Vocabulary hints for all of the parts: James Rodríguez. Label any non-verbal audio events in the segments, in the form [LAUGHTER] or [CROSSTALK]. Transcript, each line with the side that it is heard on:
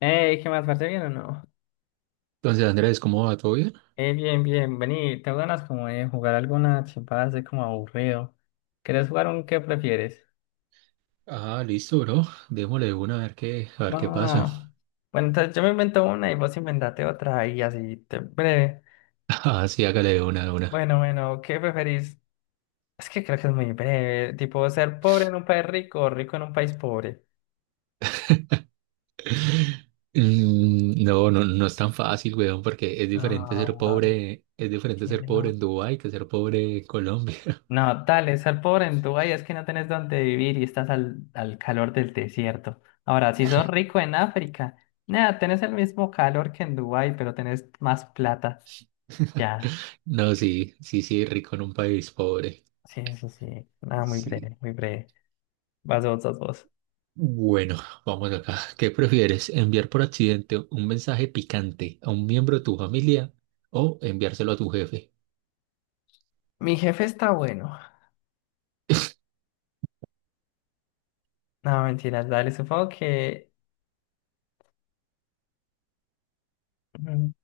left: Hey, ¿qué más, parce? ¿Bien o no?
right: Entonces, Andrés, ¿cómo va? ¿Todo bien?
left: Bien, bien, vení, tengo ganas como de jugar alguna chimpada así como aburrido. ¿Querés jugar un qué prefieres?
right: Ah, listo, bro. Démosle de una a ver qué pasa.
left: Va.
right: [LAUGHS]
left: Bueno, entonces yo me invento una y vos inventate otra y así, te breve.
right: Ah, sí, hágale de una, de una.
left: Bueno, bueno, ¿qué preferís? Es que creo que es muy breve, tipo ser pobre en un país rico o rico en un país pobre.
right: [LAUGHS] No, no, no es tan fácil, weón, porque es diferente ser
left: Ah,
right: pobre, es diferente
left: ¿qué
right: ser pobre en
left: no?
right: Dubái que ser pobre en Colombia.
left: No, dale, estar pobre en Dubái es que no tenés dónde vivir y estás al calor del desierto. Ahora, si sos rico en África, nada, tenés el mismo calor que en Dubái, pero tenés más plata.
right: [LAUGHS]
left: Ya,
right: No, sí, sí, sí, rico en un país pobre.
left: sí, sí, sí. Nada, muy
right: Sí.
left: breve, muy breve. Vas vos, vas vos.
right: Bueno, vamos acá. ¿Qué prefieres? ¿Enviar por accidente un mensaje picante a un miembro de tu familia o enviárselo a tu jefe?
left: Mi jefe está bueno. No, mentiras, dale, supongo que mm,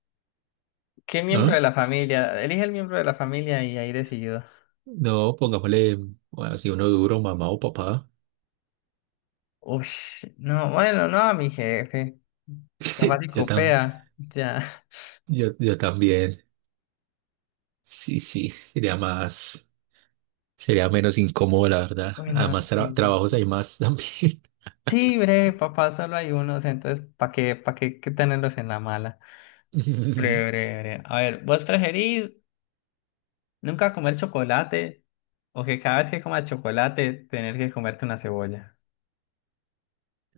left: ¿qué miembro
right: ¿Ah?
left: de la familia? Elige el miembro de la familia y ahí decidido.
right: No, pongámosle, bueno, si uno duro, mamá o papá.
left: Uy, no, bueno, no, mi jefe. Capaz y
right: [LAUGHS] Yo, tam,
left: copea, ya. [LAUGHS]
right: yo también. Sí, sí, sería menos incómodo, la verdad.
left: Bueno,
right: Además,
left: sí.
right: trabajos hay más también.
left: Sí, breve, papá, solo hay unos, entonces, para qué, qué tenerlos en la mala? Breve,
right: [LAUGHS]
left: breve, breve. A ver, ¿vos preferís nunca comer chocolate o que cada vez que comas chocolate tener que comerte una cebolla?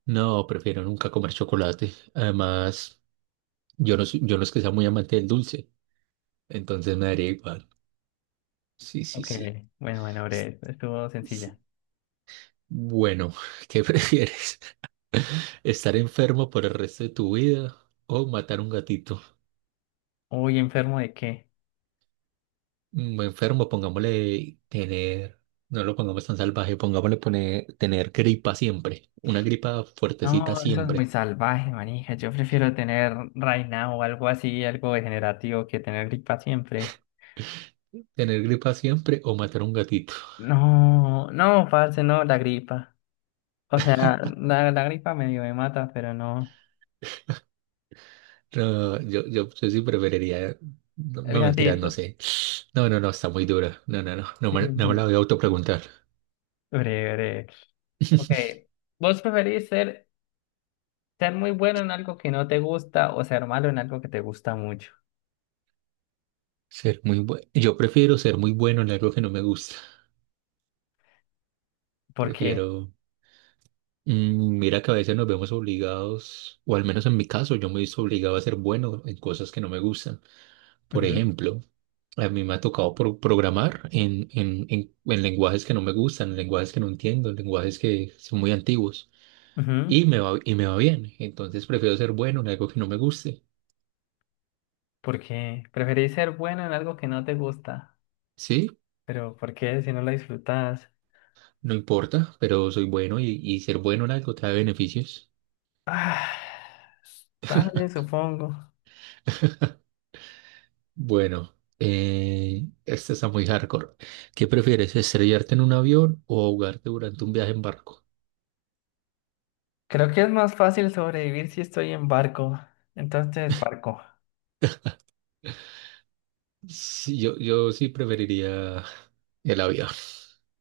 right: No, prefiero nunca comer chocolate. Además, yo no es que sea muy amante del dulce, entonces me daría igual. Sí, sí,
left: Ok,
right: sí.
left: bueno, bueno,
right: S-
left: breve, estuvo
right: s-
left: sencilla.
right: Bueno, [LAUGHS] ¿qué prefieres? ¿Estar enfermo por el resto de tu vida o matar un gatito?
left: Uy, ¿enfermo de qué?
right: mm, enfermo, pongámosle tener, no lo pongamos tan salvaje, pongámosle tener gripa siempre, una gripa fuertecita
left: No, eso es muy
right: siempre,
left: salvaje, manija. Yo prefiero tener reina o algo así, algo degenerativo, que tener gripa siempre.
right: tener gripa siempre o matar un gatito. [LAUGHS]
left: No, no, parce, no, la gripa. O sea, la gripa medio me mata, pero no.
right: No, yo sí preferiría, no,
left: El
right: no mentiras, no
left: gatito.
right: sé. No, no, no, está muy dura. No, no, no, no
left: Sí,
right: me,
left: sí,
right: no me la
left: sí.
right: voy a autopreguntar.
left: Breve, breve. Ok.
right: [LAUGHS]
left: ¿Vos preferís ser muy bueno en algo que no te gusta o ser malo en algo que te gusta mucho?
right: Ser muy bueno. Yo prefiero ser muy bueno en algo que no me gusta.
left: ¿Por qué?
right: Prefiero. Mira que a veces nos vemos obligados, o al menos en mi caso, yo me he visto obligado a ser bueno en cosas que no me gustan. Por
left: Ujú,
right: ejemplo, a mí me ha tocado programar en lenguajes que no me gustan, en lenguajes que no entiendo, en lenguajes que son muy antiguos
left: ujú.
right: y me va bien. Entonces prefiero ser bueno en algo que no me guste.
left: ¿Por qué? ¿Preferís ser bueno en algo que no te gusta?
right: Sí,
left: ¿Pero por qué si no lo disfrutas?
right: no importa, pero soy bueno y ser bueno en algo trae beneficios.
left: Ah, dale, supongo.
right: Bueno, esta está muy hardcore. ¿Qué prefieres, estrellarte en un avión o ahogarte durante un viaje en barco?
left: Creo que es más fácil sobrevivir si estoy en barco. Entonces, barco.
right: Sí, yo sí preferiría el avión.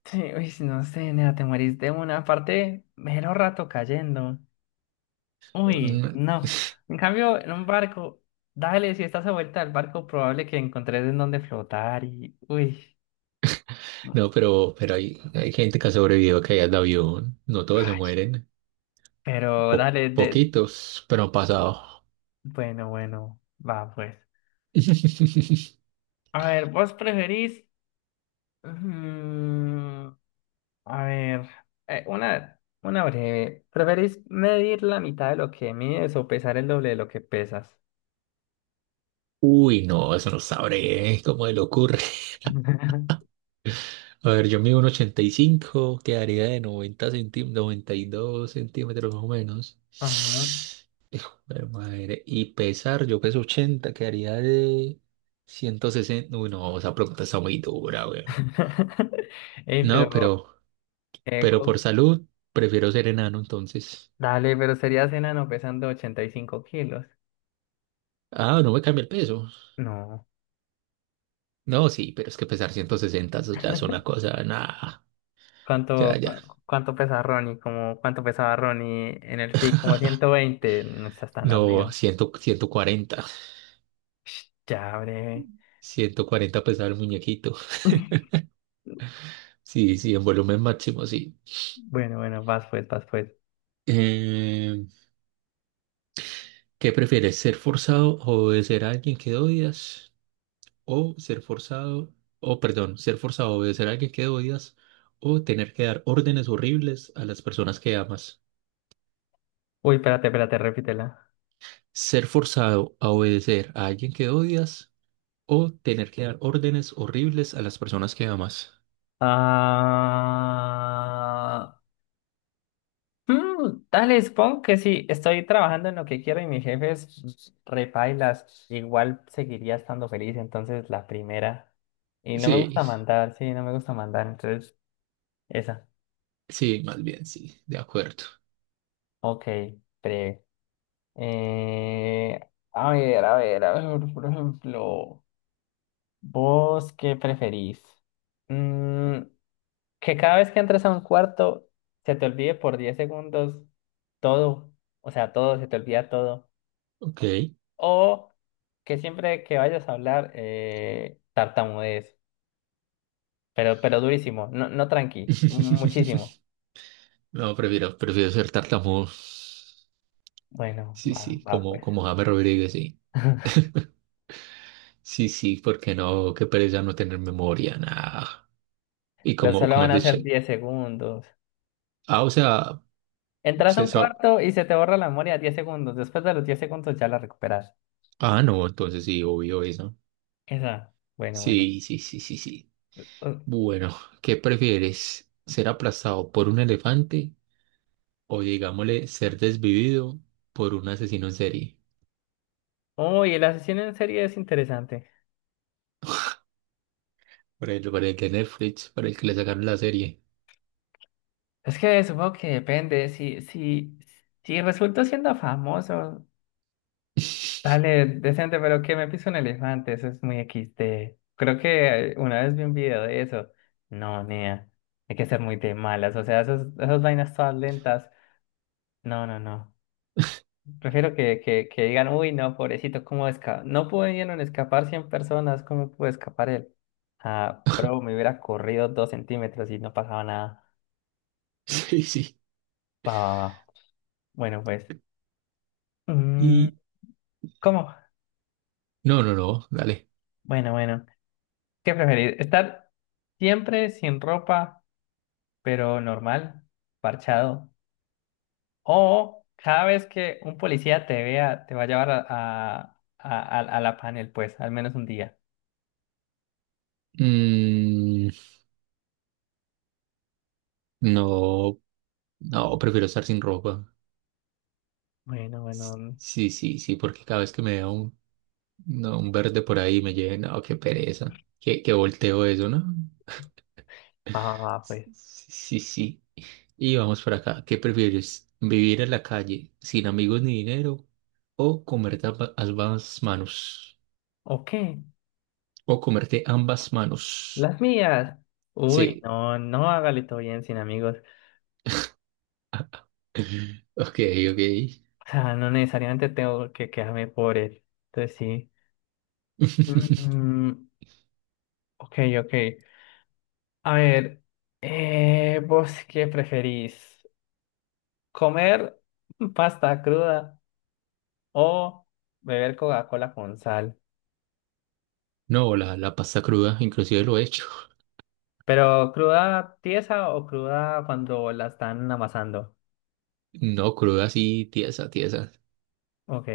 left: Sí, uy, no sé, nena, te morís de una parte, mero rato cayendo. Uy, no. En cambio, en un barco, dale, si estás a vuelta al barco, probable que encontres en dónde flotar y... Uy, no.
right: No, pero hay gente que ha sobrevivido a caídas de avión. No todos se
left: Ay,
right: mueren.
left: pero dale, de...
right: Poquitos, pero han pasado.
left: Bueno, bueno, va pues.
right: [LAUGHS]
left: A ver, ¿vos preferís... mm, a ver, una breve. ¿Preferís medir la mitad de lo que mides o pesar el doble de lo que pesas?
right: Uy, no, eso no sabré, ¿eh? ¿Cómo se le ocurre?
left: [LAUGHS]
right: A ver, yo mido un 85, quedaría de 90 centímetros, 92 centímetros más o menos.
left: Ajá.
right: Pero madre, y pesar, yo peso 80, quedaría de 160. Uy, no, esa pregunta está muy dura, weón.
left: [LAUGHS] Ey,
right: No,
left: pero...
right: pero,
left: eh,
right: pero por
left: cu-
right: salud, prefiero ser enano entonces.
left: Dale, pero serías enano pesando 85 kilos.
right: Ah, no me cambia el peso.
left: No.
right: No, sí, pero es que pesar 160 eso ya es una cosa, nada, ya, ya.
left: ¿Cuánto pesa Ronnie? Como, ¿cuánto pesaba Ronnie en el pic? Como 120. No estás tan
right: No,
left: arriba.
right: 100, 140,
left: Sh, ya, breve.
right: 140 pesaba el muñequito.
left: [LAUGHS]
right: Sí, sí, en volumen máximo, sí.
left: Bueno, bueno, vas pues, vas pues.
right: Eh, ¿Qué prefieres, ser forzado o obedecer a alguien que odias? O ser forzado, o perdón, ser forzado a obedecer a alguien que odias, o tener que dar órdenes horribles a las personas que amas.
left: Uy, espérate, espérate, repítela.
right: Ser forzado a obedecer a alguien que odias o tener que dar órdenes horribles a las personas que amas.
left: Ah. Mm, dale, supongo que sí, estoy trabajando en lo que quiero y mi jefe es repailas, igual seguiría estando feliz, entonces la primera. Y no me
right: Sí,
left: gusta mandar, sí, no me gusta mandar, entonces esa.
right: sí, más bien, sí, de acuerdo.
left: Ok, pre. Eh, a ver, a ver, a ver, por ejemplo, ¿vos qué preferís? Mm, que cada vez que entres a un cuarto se te olvide por 10 segundos todo, o sea, todo, se te olvida todo.
right: Ok.
left: O que siempre que vayas a hablar, tartamudees, pero durísimo, no, no tranqui, muchísimo.
right: [LAUGHS] No, prefiero ser tartamudo.
left: Bueno,
right: Sí,
left: va,
right: sí,
left: va
right: como,
left: pues.
right: como James Rodríguez, sí.
left: [LAUGHS]
right: Sí, sí, porque no, qué pereza no tener memoria, nada. Y
left: Pero
right: como,
left: solo
right: como
left: van
right: es
left: a
right: de
left: ser
right: Che-
left: 10 segundos.
right: Ah, o sea,
left: Entras a
right: se
left: un
right: sa-
left: cuarto y se te borra la memoria 10 segundos. Después de los 10 segundos ya la recuperas.
right: Ah, no, entonces sí, obvio eso.
left: Esa, bueno, bueno.
right: Sí, sí, sí, sí, sí.
left: Uh,
right: Bueno, ¿qué prefieres? ¿Ser aplastado por un elefante o digámosle ser desvivido por un asesino en serie?
left: uy, el asesino en serie es interesante.
right: Por ejemplo, para el que le sacaron la serie.
left: Es que supongo que depende. Si, si resulto siendo famoso,
right: [LAUGHS]
left: dale, decente, pero que me pise un elefante, eso es muy equis XD. Creo que una vez vi un video de eso. No, nea, hay que ser muy de malas, o sea, esas vainas todas lentas. No, no, no. Prefiero que digan, uy, no, pobrecito, ¿cómo escapa? No pudieron escapar 100 personas, ¿cómo pudo escapar él? Ah, pero me hubiera corrido 2 centímetros y no pasaba nada.
right: Sí, sí.
left: Va, va, va. Bueno, pues. mm,
right: Y
left: ¿Cómo?
right: no, no, no, dale.
left: Bueno, bueno. ¿Qué preferir? ¿Estar siempre sin ropa? Pero normal, parchado. O cada vez que un policía te vea, te va a llevar a la panel, pues, al menos un día.
right: Mm, no, no, prefiero estar sin ropa.
left: Bueno, bueno,
right: Sí, sí, sí, porque cada vez que me da un, no, un verde por ahí me lleven, no, qué pereza. Que volteo eso, ¿no?
left: va, va, va,
right: S-
left: pues.
right: Sí, sí. Y vamos por acá. ¿Qué prefieres? ¿Vivir en la calle sin amigos ni dinero o comerte ambas manos?
left: Ok,
right: O comerte ambas manos.
left: las mías. Uy,
right: Sí.
left: no, no hágale todo bien sin amigos.
right: Ok, ok.
left: O sea, no necesariamente tengo que quedarme por él. Entonces sí.
right: [LAUGHS]
left: Mm, ok, ok. A ver, ¿vos qué preferís? ¿Comer pasta cruda o beber Coca-Cola con sal?
right: No, la pasta cruda, inclusive lo he hecho.
left: Pero cruda tiesa o cruda cuando la están amasando.
right: No, cruda sí, tiesa, tiesa.
left: Ok,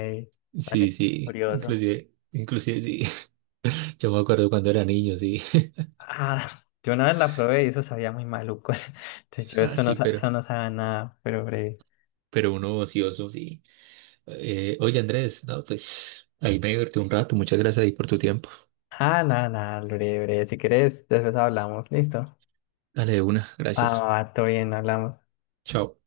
right: Sí,
left: vale,
right: sí,
left: curioso.
right: inclusive sí. [LAUGHS] Yo me acuerdo cuando era niño, sí. [LAUGHS]
left: Ah, [LAUGHS] yo una vez la probé y eso sabía muy maluco. [LAUGHS] Entonces yo
right: Ah,
left: eso no,
right: sí,
left: sa-
right: pero,
left: Eso no sabe a nada, pero breve.
right: pero uno ocioso, sí. Oye, Andrés, no, pues ahí me divertí un rato. Muchas gracias ahí por tu tiempo.
left: Ah, nada, nada, breve, breve. Si quieres, después hablamos. Listo.
right: Dale de una,
left: Ah,
right: gracias.
left: va, todo bien, hablamos.
right: Chao.